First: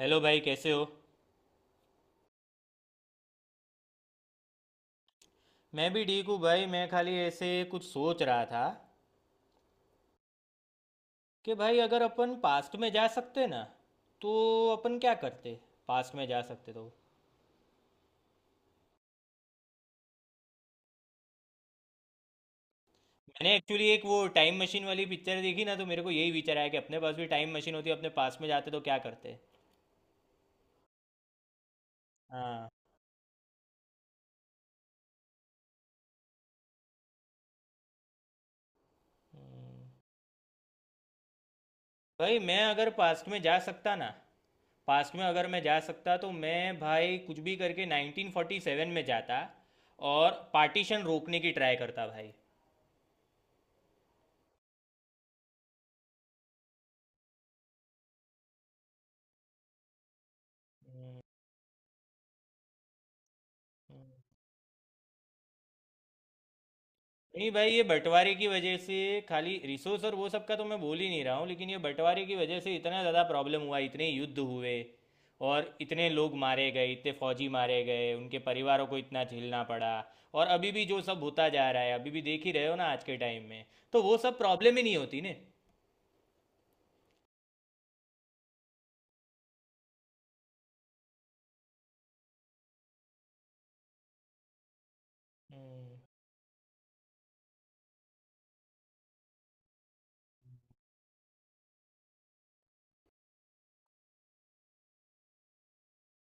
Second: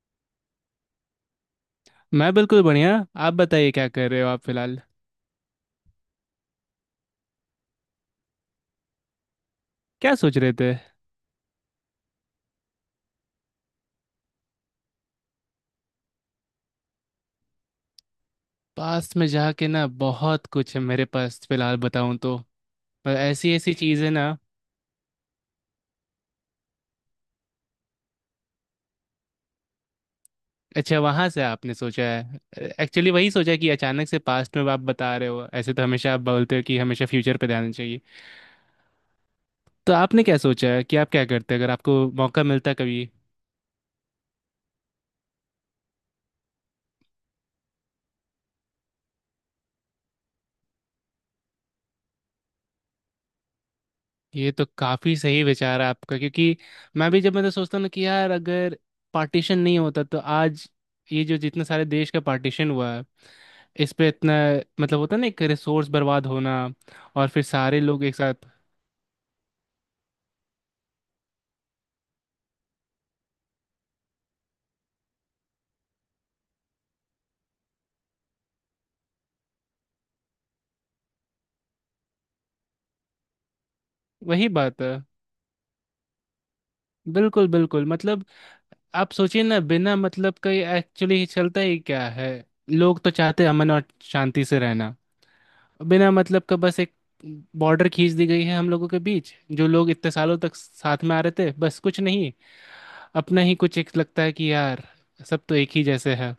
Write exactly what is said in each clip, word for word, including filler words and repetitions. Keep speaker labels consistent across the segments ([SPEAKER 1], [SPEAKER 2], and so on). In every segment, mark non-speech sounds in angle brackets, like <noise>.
[SPEAKER 1] Hello भाई, कैसे हो?
[SPEAKER 2] मैं बिल्कुल बढ़िया। आप बताइए क्या कर रहे हो आप फिलहाल।
[SPEAKER 1] मैं भी ठीक हूँ भाई। मैं खाली ऐसे कुछ सोच रहा था
[SPEAKER 2] क्या सोच रहे थे?
[SPEAKER 1] कि भाई, अगर अपन पास्ट में जा सकते ना, तो अपन क्या करते? पास्ट में जा सकते तो
[SPEAKER 2] पास्ट में जाके ना बहुत कुछ है मेरे पास फिलहाल बताऊं तो। पर ऐसी
[SPEAKER 1] मैंने
[SPEAKER 2] ऐसी
[SPEAKER 1] एक्चुअली एक
[SPEAKER 2] चीज़ें
[SPEAKER 1] वो
[SPEAKER 2] ना।
[SPEAKER 1] टाइम मशीन वाली पिक्चर देखी ना, तो मेरे को यही विचार आया कि अपने पास भी टाइम मशीन होती, अपने पास्ट में जाते तो क्या करते।
[SPEAKER 2] अच्छा, वहां से आपने सोचा है?
[SPEAKER 1] हाँ
[SPEAKER 2] एक्चुअली वही सोचा कि अचानक से पास्ट में आप बता रहे हो, ऐसे तो हमेशा आप बोलते हो कि हमेशा फ्यूचर पे ध्यान देना चाहिए। तो आपने क्या सोचा है कि आप क्या करते अगर आपको
[SPEAKER 1] भाई,
[SPEAKER 2] मौका
[SPEAKER 1] मैं
[SPEAKER 2] मिलता
[SPEAKER 1] अगर
[SPEAKER 2] कभी?
[SPEAKER 1] पास्ट में जा सकता ना, पास्ट में अगर मैं जा सकता तो मैं भाई कुछ भी करके उन्नीस सौ सैंतालीस में जाता, और पार्टीशन रोकने की ट्राई करता भाई।
[SPEAKER 2] ये तो काफी सही विचार है आपका, क्योंकि मैं भी, जब मैं तो सोचता हूँ ना कि यार अगर पार्टीशन नहीं होता तो आज ये जो जितने सारे देश का पार्टीशन हुआ है, इस पे इतना मतलब होता है ना, एक रिसोर्स बर्बाद होना। और फिर
[SPEAKER 1] नहीं भाई,
[SPEAKER 2] सारे
[SPEAKER 1] ये
[SPEAKER 2] लोग एक
[SPEAKER 1] बंटवारे
[SPEAKER 2] साथ।
[SPEAKER 1] की वजह से खाली रिसोर्स और वो सब का तो मैं बोल ही नहीं रहा हूँ, लेकिन ये बंटवारे की वजह से इतना ज़्यादा प्रॉब्लम हुआ, इतने युद्ध हुए, और इतने लोग मारे गए, इतने फौजी मारे गए, उनके परिवारों को इतना झेलना पड़ा। और अभी भी जो सब होता जा रहा है, अभी भी देख ही रहे हो ना आज के टाइम में। तो वो सब
[SPEAKER 2] वही
[SPEAKER 1] प्रॉब्लम
[SPEAKER 2] बात
[SPEAKER 1] ही
[SPEAKER 2] है।
[SPEAKER 1] नहीं होती ने।
[SPEAKER 2] बिल्कुल बिल्कुल, मतलब आप सोचिए ना, बिना मतलब का ये एक्चुअली चलता ही क्या है? लोग तो चाहते हैं अमन और शांति से रहना।
[SPEAKER 1] हम्म।
[SPEAKER 2] बिना मतलब का बस एक बॉर्डर खींच दी गई है हम लोगों के बीच, जो लोग इतने सालों तक साथ में आ रहे थे। बस कुछ नहीं, अपना ही कुछ एक लगता है कि यार सब तो एक ही जैसे है।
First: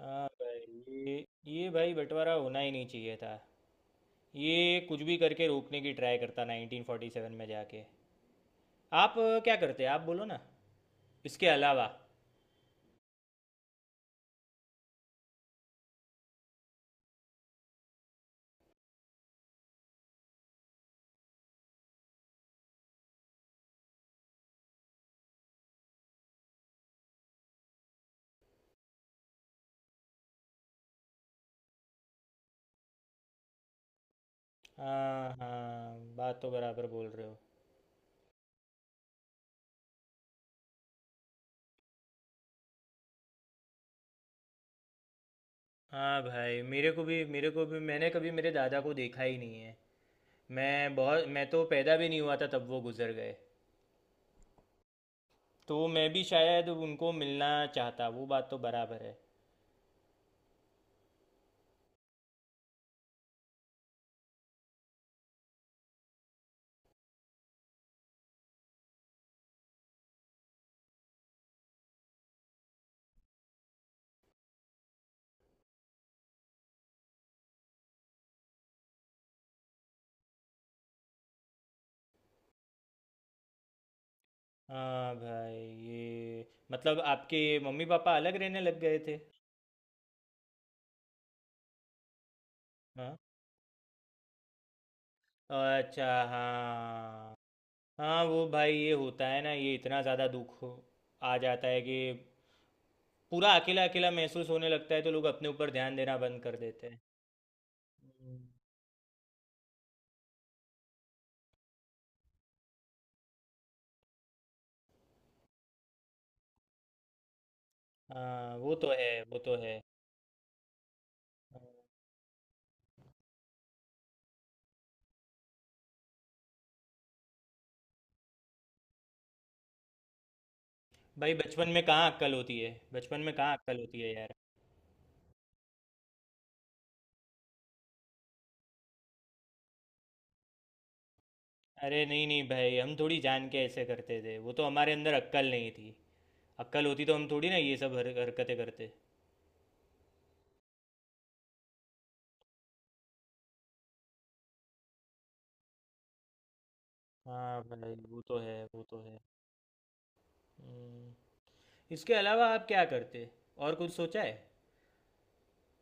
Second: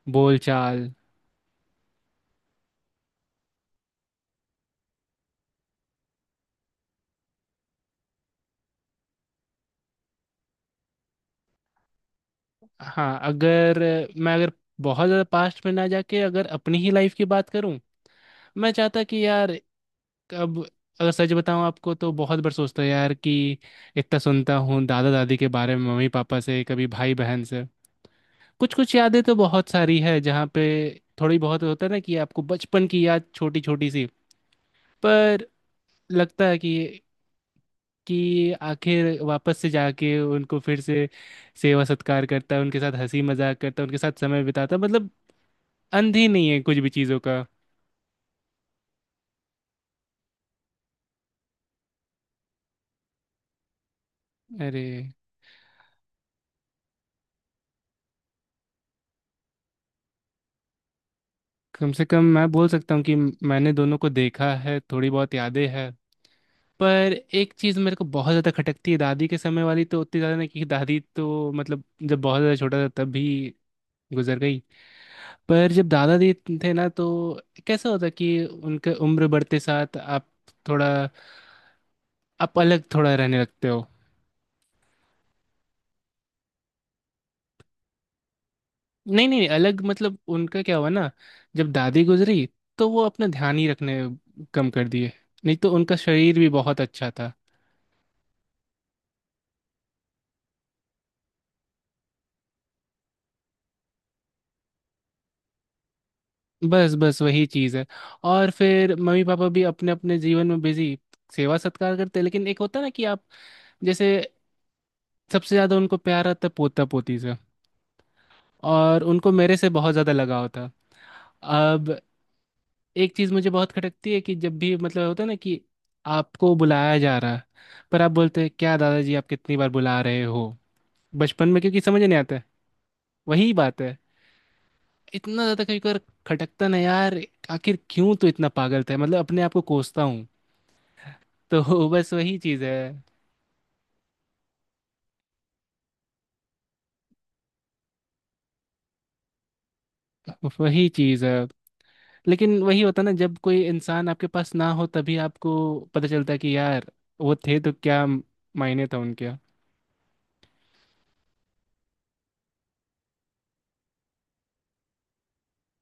[SPEAKER 1] हाँ
[SPEAKER 2] बोल चाल।
[SPEAKER 1] भाई, ये ये भाई बंटवारा होना ही नहीं चाहिए था। ये कुछ भी करके रोकने की ट्राई करता उन्नीस सौ सैंतालीस में जाके। आप अ, क्या करते? आप बोलो ना, इसके अलावा।
[SPEAKER 2] हाँ, अगर मैं अगर बहुत ज़्यादा पास्ट में ना जाके अगर अपनी ही लाइफ की बात करूं, मैं चाहता कि यार अब, अगर सच बताऊं आपको तो बहुत बार सोचता यार कि इतना सुनता हूँ दादा दादी के बारे में मम्मी पापा से, कभी भाई बहन से। कुछ कुछ यादें तो बहुत सारी है, जहाँ पे थोड़ी बहुत होता है ना कि आपको बचपन की याद छोटी छोटी सी।
[SPEAKER 1] हाँ
[SPEAKER 2] पर
[SPEAKER 1] हाँ, बात
[SPEAKER 2] लगता
[SPEAKER 1] तो
[SPEAKER 2] है
[SPEAKER 1] बराबर
[SPEAKER 2] कि
[SPEAKER 1] बोल रहे हो।
[SPEAKER 2] कि आखिर वापस से जाके उनको फिर से सेवा सत्कार करता है, उनके साथ हंसी मजाक करता है, उनके साथ समय बिताता है, मतलब अंत
[SPEAKER 1] हाँ
[SPEAKER 2] ही नहीं है
[SPEAKER 1] भाई,
[SPEAKER 2] कुछ भी
[SPEAKER 1] मेरे को
[SPEAKER 2] चीज़ों
[SPEAKER 1] भी
[SPEAKER 2] का।
[SPEAKER 1] मेरे को भी मैंने कभी मेरे दादा को देखा ही नहीं है। मैं बहुत मैं तो पैदा भी नहीं हुआ था तब वो गुजर गए।
[SPEAKER 2] अरे,
[SPEAKER 1] तो मैं भी शायद उनको मिलना चाहता, वो बात तो बराबर है।
[SPEAKER 2] कम से कम मैं बोल सकता हूँ कि मैंने दोनों को देखा है, थोड़ी बहुत यादें हैं। पर एक चीज़ मेरे को बहुत ज़्यादा खटकती है, दादी के समय वाली तो उतनी ज़्यादा नहीं क्योंकि दादी तो मतलब जब बहुत ज़्यादा छोटा था तब भी गुजर गई। पर जब दादा जी थे ना, तो कैसा होता कि उनके उम्र बढ़ते साथ आप थोड़ा, आप अलग थोड़ा रहने लगते हो।
[SPEAKER 1] हाँ भाई, ये मतलब आपके मम्मी पापा अलग रहने लग गए थे?
[SPEAKER 2] नहीं नहीं, अलग मतलब उनका क्या हुआ ना, जब दादी गुजरी तो वो
[SPEAKER 1] हाँ।
[SPEAKER 2] अपना ध्यान ही रखने कम कर दिए। नहीं तो उनका
[SPEAKER 1] अच्छा।
[SPEAKER 2] शरीर भी बहुत अच्छा था।
[SPEAKER 1] हाँ। हाँ वो भाई, ये होता है ना, ये इतना ज़्यादा दुख हो आ जाता है कि पूरा अकेला अकेला महसूस होने लगता है, तो लोग अपने ऊपर ध्यान देना बंद कर देते
[SPEAKER 2] बस
[SPEAKER 1] हैं।
[SPEAKER 2] बस वही चीज़ है।
[SPEAKER 1] हम्म।
[SPEAKER 2] और फिर मम्मी पापा भी अपने अपने जीवन में बिजी, सेवा सत्कार करते हैं, लेकिन एक होता है ना कि आप जैसे सबसे ज़्यादा उनको प्यार आता है पोता पोती से।
[SPEAKER 1] हाँ, वो तो
[SPEAKER 2] और
[SPEAKER 1] है,
[SPEAKER 2] उनको
[SPEAKER 1] वो तो
[SPEAKER 2] मेरे से
[SPEAKER 1] है।
[SPEAKER 2] बहुत ज़्यादा लगाव था।
[SPEAKER 1] हाँ।
[SPEAKER 2] अब एक चीज मुझे बहुत खटकती है कि जब भी मतलब होता है ना कि आपको बुलाया जा रहा है, पर आप बोलते हैं क्या दादाजी आप कितनी बार बुला रहे हो?
[SPEAKER 1] भाई
[SPEAKER 2] बचपन में
[SPEAKER 1] बचपन
[SPEAKER 2] क्योंकि
[SPEAKER 1] में
[SPEAKER 2] समझ
[SPEAKER 1] कहाँ
[SPEAKER 2] नहीं
[SPEAKER 1] अक्ल
[SPEAKER 2] आता है।
[SPEAKER 1] होती है, बचपन में
[SPEAKER 2] वही
[SPEAKER 1] कहाँ अक्ल
[SPEAKER 2] बात है,
[SPEAKER 1] होती है यार।
[SPEAKER 2] इतना ज्यादा कभी कभार खटकता ना यार, आखिर क्यों तो इतना पागल था, मतलब अपने आप को कोसता हूँ तो <laughs>
[SPEAKER 1] अरे
[SPEAKER 2] बस
[SPEAKER 1] नहीं
[SPEAKER 2] वही
[SPEAKER 1] नहीं
[SPEAKER 2] चीज
[SPEAKER 1] भाई,
[SPEAKER 2] है।
[SPEAKER 1] हम थोड़ी जान के ऐसे करते थे, वो तो हमारे अंदर अक्ल नहीं थी। अक्ल होती तो हम थोड़ी ना ये सब हर, हरकतें करते।
[SPEAKER 2] वही चीज है, लेकिन वही होता ना, जब कोई इंसान आपके पास ना हो तभी आपको पता चलता है कि यार वो थे
[SPEAKER 1] हाँ
[SPEAKER 2] तो
[SPEAKER 1] भाई
[SPEAKER 2] क्या
[SPEAKER 1] वो तो है, वो
[SPEAKER 2] मायने था
[SPEAKER 1] तो है।
[SPEAKER 2] उनके।
[SPEAKER 1] हम्म। इसके अलावा आप क्या करते? और कुछ सोचा है?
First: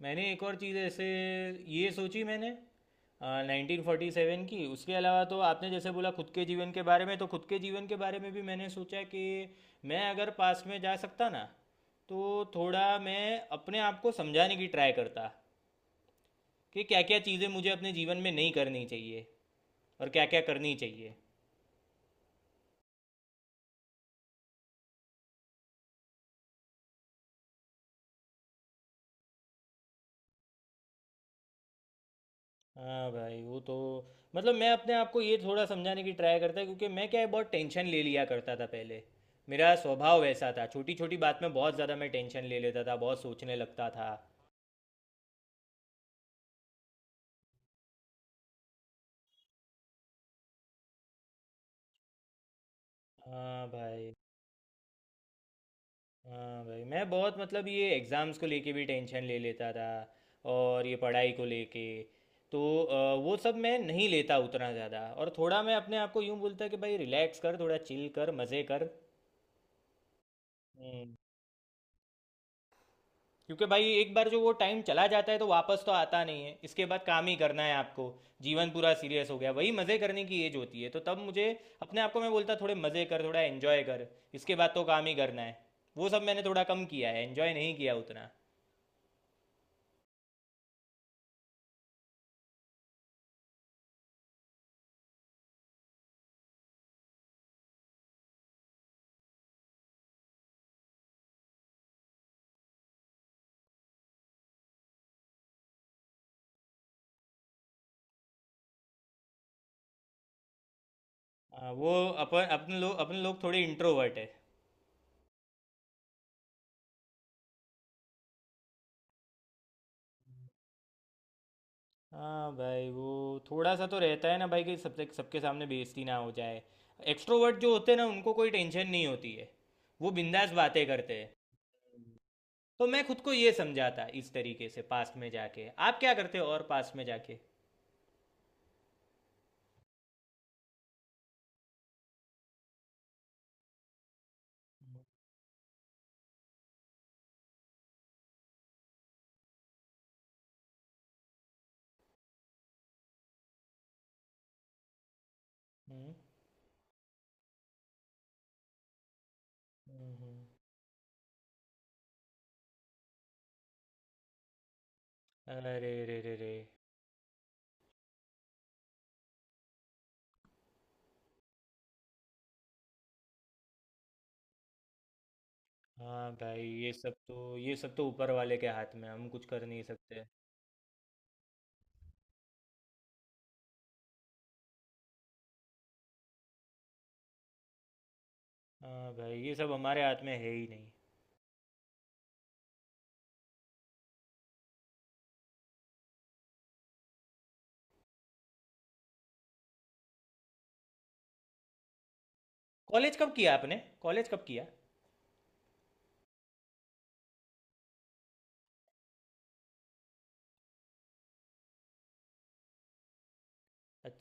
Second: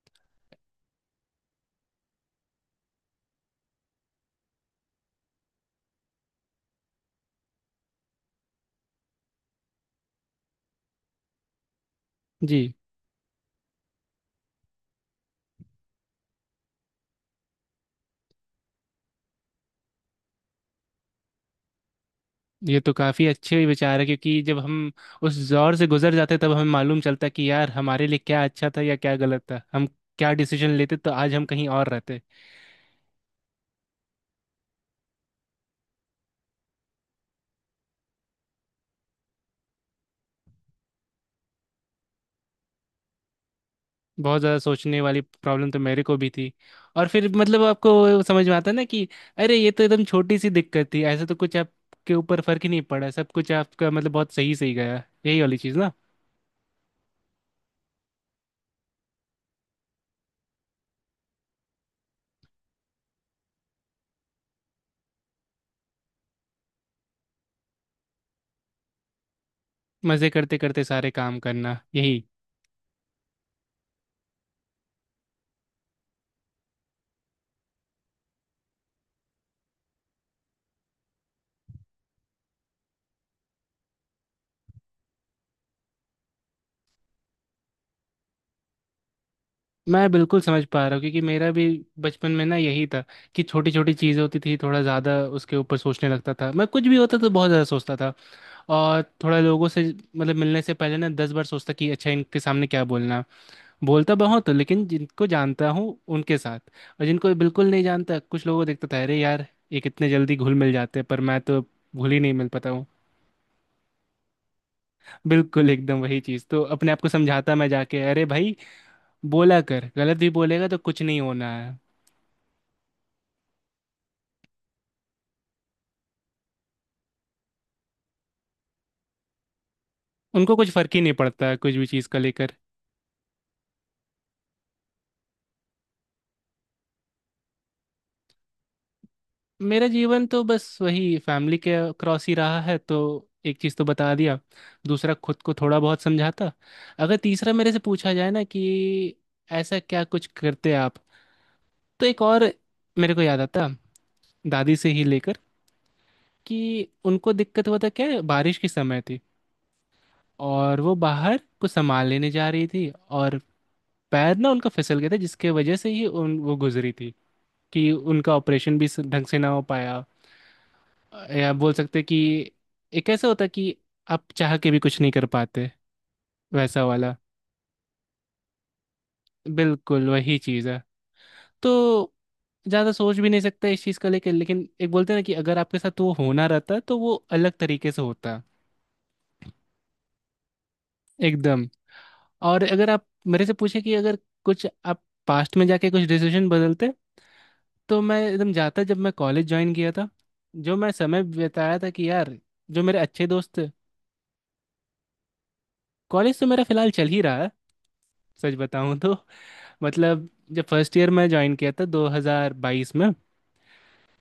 [SPEAKER 1] मैंने एक और चीज़ ऐसे ये सोची मैंने, नाइनटीन फोर्टी सेवन की। उसके अलावा तो आपने जैसे बोला खुद के जीवन के बारे में, तो खुद के जीवन के बारे में भी मैंने सोचा कि मैं अगर पास में जा सकता ना, तो
[SPEAKER 2] जी।
[SPEAKER 1] थोड़ा मैं अपने आप को समझाने की ट्राई करता कि क्या क्या चीज़ें मुझे अपने जीवन में नहीं करनी चाहिए और क्या क्या करनी चाहिए।
[SPEAKER 2] ये तो काफी अच्छे विचार है, क्योंकि जब हम उस दौर से गुजर जाते तब हमें मालूम चलता है कि यार हमारे लिए क्या अच्छा था या क्या गलत था, हम क्या डिसीजन लेते तो आज हम कहीं और रहते।
[SPEAKER 1] हाँ भाई वो तो, मतलब मैं अपने आप को ये थोड़ा समझाने की ट्राई करता है, क्योंकि मैं क्या है बहुत टेंशन ले लिया करता था पहले। मेरा स्वभाव वैसा था, छोटी छोटी बात में बहुत ज़्यादा मैं टेंशन ले लेता था, बहुत सोचने लगता था।
[SPEAKER 2] बहुत ज़्यादा सोचने वाली प्रॉब्लम तो मेरे को भी थी। और फिर मतलब आपको समझ में आता है ना कि अरे ये तो एकदम छोटी सी दिक्कत थी, ऐसे तो कुछ आपके ऊपर फर्क ही नहीं पड़ा, सब कुछ
[SPEAKER 1] हाँ
[SPEAKER 2] आपका मतलब
[SPEAKER 1] भाई,
[SPEAKER 2] बहुत सही सही गया, यही वाली चीज़ ना।
[SPEAKER 1] हाँ भाई मैं बहुत मतलब ये एग्ज़ाम्स को लेके भी टेंशन ले लेता था, और ये पढ़ाई को लेके। तो अ, वो सब मैं नहीं लेता उतना ज़्यादा, और थोड़ा मैं अपने आप को यूँ बोलता कि भाई रिलैक्स कर, थोड़ा चिल कर, मज़े कर।
[SPEAKER 2] मज़े करते करते सारे
[SPEAKER 1] हम्म।
[SPEAKER 2] काम करना, यही।
[SPEAKER 1] क्योंकि भाई एक बार जो वो टाइम चला जाता है तो वापस तो आता नहीं है, इसके बाद काम ही करना है आपको। जीवन पूरा सीरियस हो गया, वही मज़े करने की एज होती है, तो तब मुझे अपने आप को मैं बोलता थोड़े मज़े कर, थोड़ा एन्जॉय कर, इसके बाद तो काम ही करना है। वो सब मैंने थोड़ा कम किया है, एन्जॉय नहीं किया उतना।
[SPEAKER 2] मैं बिल्कुल समझ पा रहा हूँ, क्योंकि मेरा भी बचपन में ना यही था कि छोटी छोटी चीज़ होती थी, थोड़ा ज़्यादा उसके ऊपर सोचने लगता था मैं, कुछ भी होता तो बहुत ज़्यादा सोचता था। और थोड़ा लोगों से, मतलब मिलने से पहले ना दस बार सोचता कि अच्छा इनके सामने क्या बोलना है। बोलता बहुत हूँ लेकिन जिनको जानता हूँ उनके साथ। और जिनको बिल्कुल नहीं जानता, कुछ लोगों को देखता था, अरे यार ये कितने जल्दी घुल मिल जाते हैं, पर मैं तो
[SPEAKER 1] आ, वो
[SPEAKER 2] घुल ही नहीं मिल
[SPEAKER 1] अपन
[SPEAKER 2] पाता
[SPEAKER 1] अपने
[SPEAKER 2] हूँ।
[SPEAKER 1] लोग अपने लोग थोड़े इंट्रोवर्ट है।
[SPEAKER 2] <laughs> बिल्कुल एकदम वही चीज़, तो अपने आप को समझाता मैं जाके, अरे भाई बोला कर, गलत भी बोलेगा तो कुछ नहीं होना है।
[SPEAKER 1] हाँ भाई, वो थोड़ा सा तो रहता है ना भाई कि सबसे सबके सामने बेइज्जती ना हो जाए। एक्सट्रोवर्ट जो होते हैं ना, उनको कोई टेंशन नहीं होती है, वो बिंदास
[SPEAKER 2] उनको कुछ
[SPEAKER 1] बातें
[SPEAKER 2] फर्क ही नहीं
[SPEAKER 1] करते हैं।
[SPEAKER 2] पड़ता कुछ भी चीज़ का लेकर।
[SPEAKER 1] तो मैं खुद को ये समझाता इस तरीके से पास्ट में जाके आप क्या करते हो। और पास्ट में जाके...
[SPEAKER 2] मेरा जीवन तो बस वही फैमिली के क्रॉस ही रहा है, तो एक चीज़ तो बता दिया। दूसरा, खुद को थोड़ा बहुत समझाता। अगर तीसरा मेरे से पूछा जाए ना कि ऐसा क्या कुछ करते आप, तो एक और मेरे को याद आता, दादी से ही लेकर
[SPEAKER 1] हम्म।
[SPEAKER 2] कि उनको दिक्कत हुआ था, क्या है, बारिश के समय थी
[SPEAKER 1] हम्म।
[SPEAKER 2] और वो बाहर कुछ सामान लेने जा रही थी, और पैर ना उनका फिसल गया था, जिसके वजह
[SPEAKER 1] अरे
[SPEAKER 2] से
[SPEAKER 1] रे,
[SPEAKER 2] ही
[SPEAKER 1] रे
[SPEAKER 2] उन
[SPEAKER 1] रे।
[SPEAKER 2] वो गुजरी थी। कि उनका ऑपरेशन भी स- ढंग से ना हो पाया, या बोल सकते कि एक ऐसा होता कि आप चाह के भी कुछ नहीं कर पाते।
[SPEAKER 1] हाँ भाई,
[SPEAKER 2] वैसा
[SPEAKER 1] ये सब
[SPEAKER 2] वाला।
[SPEAKER 1] तो ये सब तो ऊपर वाले के हाथ में है, हम कुछ कर नहीं
[SPEAKER 2] बिल्कुल
[SPEAKER 1] सकते।
[SPEAKER 2] वही चीज़ है, तो ज़्यादा सोच भी नहीं सकता इस चीज़ को लेकर, लेकिन एक बोलते हैं ना कि अगर आपके साथ वो होना रहता तो वो अलग तरीके से होता।
[SPEAKER 1] हाँ भाई, ये सब हमारे हाथ में है ही नहीं।
[SPEAKER 2] एकदम। और अगर आप मेरे से पूछे कि अगर कुछ आप पास्ट में जाके कुछ डिसीजन बदलते, तो मैं एकदम जाता जब मैं कॉलेज ज्वाइन किया था, जो मैं समय बिताया था, कि यार जो मेरे
[SPEAKER 1] कॉलेज
[SPEAKER 2] अच्छे
[SPEAKER 1] कब किया
[SPEAKER 2] दोस्त थे।
[SPEAKER 1] आपने? कॉलेज कब किया?
[SPEAKER 2] कॉलेज तो मेरा फिलहाल चल ही रहा है, सच बताऊं तो। मतलब जब फर्स्ट ईयर में ज्वाइन किया था दो हज़ार बाईस में,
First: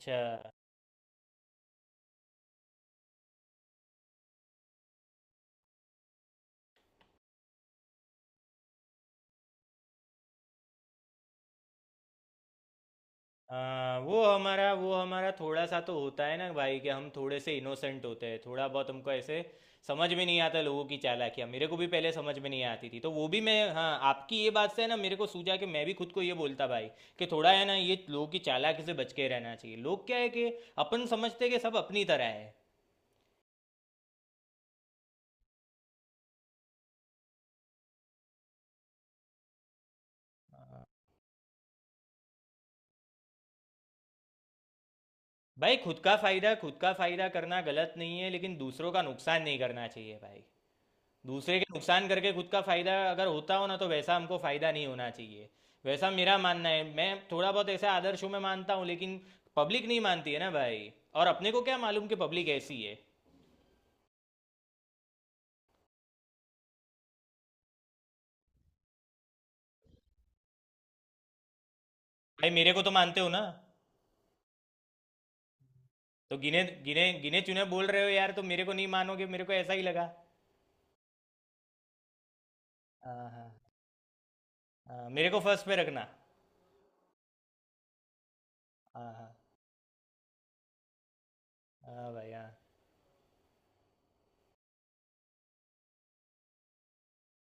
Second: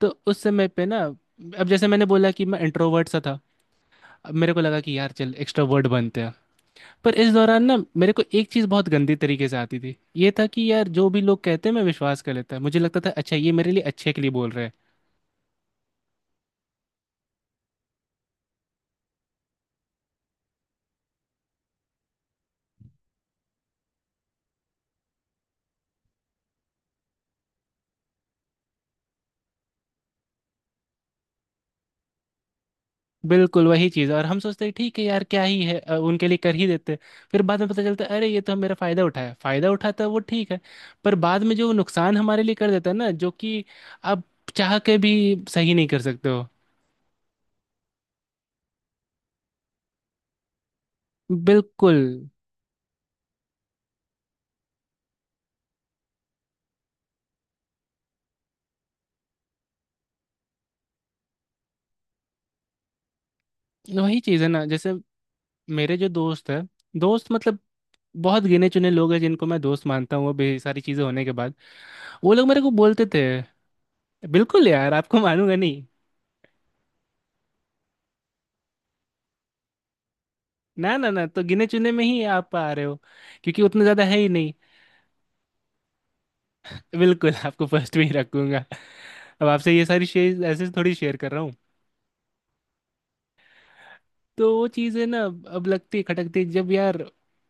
[SPEAKER 2] तो उस समय पे ना, अब जैसे मैंने बोला कि मैं इंट्रोवर्ट सा था, अब मेरे को लगा कि यार चल एक्सट्रोवर्ट बनते हैं। पर इस दौरान ना मेरे को एक चीज़ बहुत गंदी तरीके से आती थी, ये था कि यार जो भी लोग कहते हैं मैं विश्वास कर लेता, मुझे लगता था अच्छा ये मेरे लिए
[SPEAKER 1] हाँ,
[SPEAKER 2] अच्छे के
[SPEAKER 1] वो
[SPEAKER 2] लिए बोल रहे
[SPEAKER 1] हमारा
[SPEAKER 2] हैं।
[SPEAKER 1] वो हमारा थोड़ा सा तो होता है ना भाई कि हम थोड़े से इनोसेंट होते हैं, थोड़ा बहुत हमको ऐसे समझ में नहीं आता लोगों की चालाकियाँ। मेरे को भी पहले समझ में नहीं आती थी, तो वो भी मैं, हाँ आपकी ये बात से है ना, मेरे को सूझा कि मैं भी खुद को ये बोलता भाई कि थोड़ा है ना ये लोगों की चालाकी से बच के रहना चाहिए। लोग क्या है कि अपन समझते हैं कि सब अपनी तरह है।
[SPEAKER 2] बिल्कुल वही चीज़, और हम सोचते हैं ठीक है यार, क्या ही है, अ, उनके लिए कर ही देते हैं। फिर बाद में पता चलता है अरे ये तो मेरा फ़ायदा उठाया, फ़ायदा उठाता है वो ठीक है, पर बाद में जो नुकसान हमारे लिए कर देता है ना, जो कि आप चाह के भी सही
[SPEAKER 1] भाई
[SPEAKER 2] नहीं
[SPEAKER 1] खुद
[SPEAKER 2] कर
[SPEAKER 1] का
[SPEAKER 2] सकते हो।
[SPEAKER 1] फायदा, खुद का फायदा करना गलत नहीं है, लेकिन दूसरों का नुकसान नहीं करना चाहिए भाई। दूसरे के
[SPEAKER 2] बिल्कुल।
[SPEAKER 1] नुकसान करके खुद का फायदा अगर होता हो ना, तो वैसा हमको फायदा नहीं होना चाहिए। वैसा मेरा मानना है। मैं थोड़ा बहुत ऐसे आदर्शों में मानता हूँ लेकिन पब्लिक नहीं मानती है ना भाई, और अपने को क्या मालूम कि पब्लिक ऐसी है।
[SPEAKER 2] वही चीज़ है ना, जैसे मेरे जो दोस्त है, दोस्त मतलब बहुत गिने चुने लोग हैं जिनको मैं दोस्त मानता हूँ, वो भी सारी चीज़ें होने के बाद। वो लोग
[SPEAKER 1] भाई
[SPEAKER 2] मेरे को
[SPEAKER 1] मेरे को तो
[SPEAKER 2] बोलते
[SPEAKER 1] मानते
[SPEAKER 2] थे।
[SPEAKER 1] हो ना?
[SPEAKER 2] बिल्कुल यार, आपको मानूंगा नहीं?
[SPEAKER 1] तो गिने गिने गिने चुने बोल रहे हो यार, तो मेरे को नहीं मानोगे? मेरे को ऐसा ही लगा।
[SPEAKER 2] ना ना ना, तो गिने चुने में ही आप आ रहे हो,
[SPEAKER 1] हाँ हाँ।
[SPEAKER 2] क्योंकि उतना ज़्यादा है ही नहीं।
[SPEAKER 1] हाँ मेरे को फर्स्ट पे रखना।
[SPEAKER 2] बिल्कुल आपको फर्स्ट में ही रखूंगा।
[SPEAKER 1] हाँ हाँ।
[SPEAKER 2] अब आपसे ये सारी चीज ऐसे थोड़ी शेयर कर रहा हूँ।
[SPEAKER 1] हाँ भाई। हाँ
[SPEAKER 2] तो वो चीज़ है ना, अब लगती है खटकती है, जब यार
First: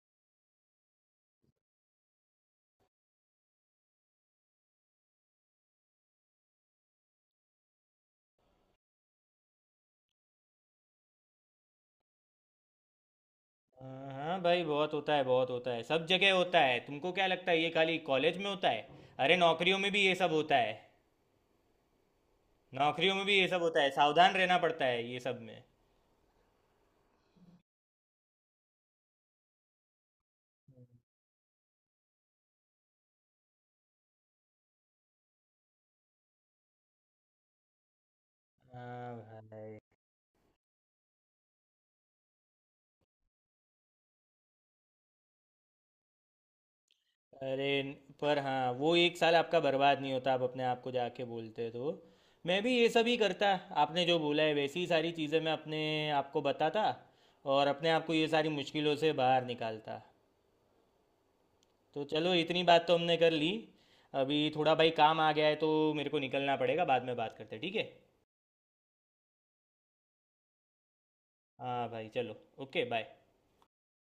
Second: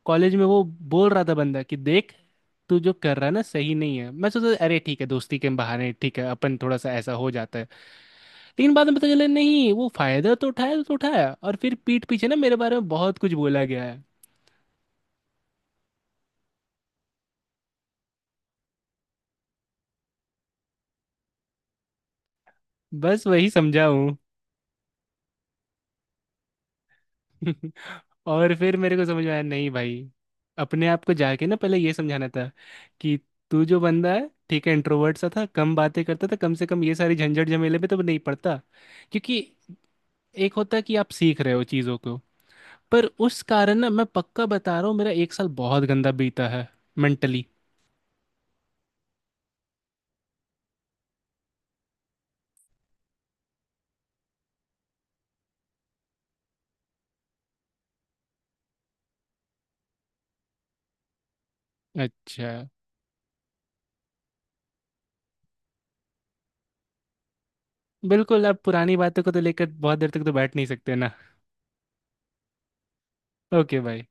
[SPEAKER 2] कॉलेज में वो बोल रहा था बंदा कि देख तू जो कर रहा है ना सही नहीं है, मैं सोचा अरे ठीक है दोस्ती के बहाने, ठीक है अपन थोड़ा सा ऐसा हो जाता है। लेकिन बाद में पता चला नहीं, वो फायदा तो उठाया तो उठाया, और फिर पीठ पीछे ना मेरे बारे में बहुत कुछ बोला गया है।
[SPEAKER 1] हाँ, हाँ भाई बहुत होता है, बहुत होता है, सब जगह होता है। तुमको क्या लगता है ये खाली कॉलेज में होता है? अरे नौकरियों में भी ये सब होता है, नौकरियों में
[SPEAKER 2] बस
[SPEAKER 1] भी ये
[SPEAKER 2] वही
[SPEAKER 1] सब होता
[SPEAKER 2] समझा
[SPEAKER 1] है,
[SPEAKER 2] हूँ।
[SPEAKER 1] सावधान रहना पड़ता है ये सब में।
[SPEAKER 2] <laughs> और फिर मेरे को समझ में आया, नहीं भाई अपने आप को जाके ना पहले ये समझाना था कि तू जो बंदा है ठीक है, इंट्रोवर्ट सा था, कम बातें करता था, कम से कम ये सारी झंझट झमेले में तो नहीं पड़ता,
[SPEAKER 1] हाँ
[SPEAKER 2] क्योंकि
[SPEAKER 1] भाई।
[SPEAKER 2] एक होता है कि आप सीख रहे हो चीज़ों को, पर उस कारण ना मैं पक्का बता रहा हूँ मेरा एक साल बहुत गंदा बीता है, मेंटली।
[SPEAKER 1] अरे। पर हाँ, वो एक साल आपका बर्बाद नहीं होता, आप अपने आप को जाके बोलते तो। मैं भी ये सब ही करता, आपने जो बोला है वैसी ही सारी चीज़ें मैं अपने आप को बताता, और अपने आप को ये सारी मुश्किलों से बाहर निकालता। तो चलो,
[SPEAKER 2] अच्छा।
[SPEAKER 1] इतनी बात तो हमने कर ली। अभी थोड़ा भाई काम आ गया है तो मेरे को निकलना पड़ेगा, बाद में बात करते हैं, ठीक है।
[SPEAKER 2] बिल्कुल, अब पुरानी बातों को तो लेकर बहुत देर तक तो बैठ नहीं सकते ना।
[SPEAKER 1] हाँ भाई चलो। Okay bye.
[SPEAKER 2] ओके भाई।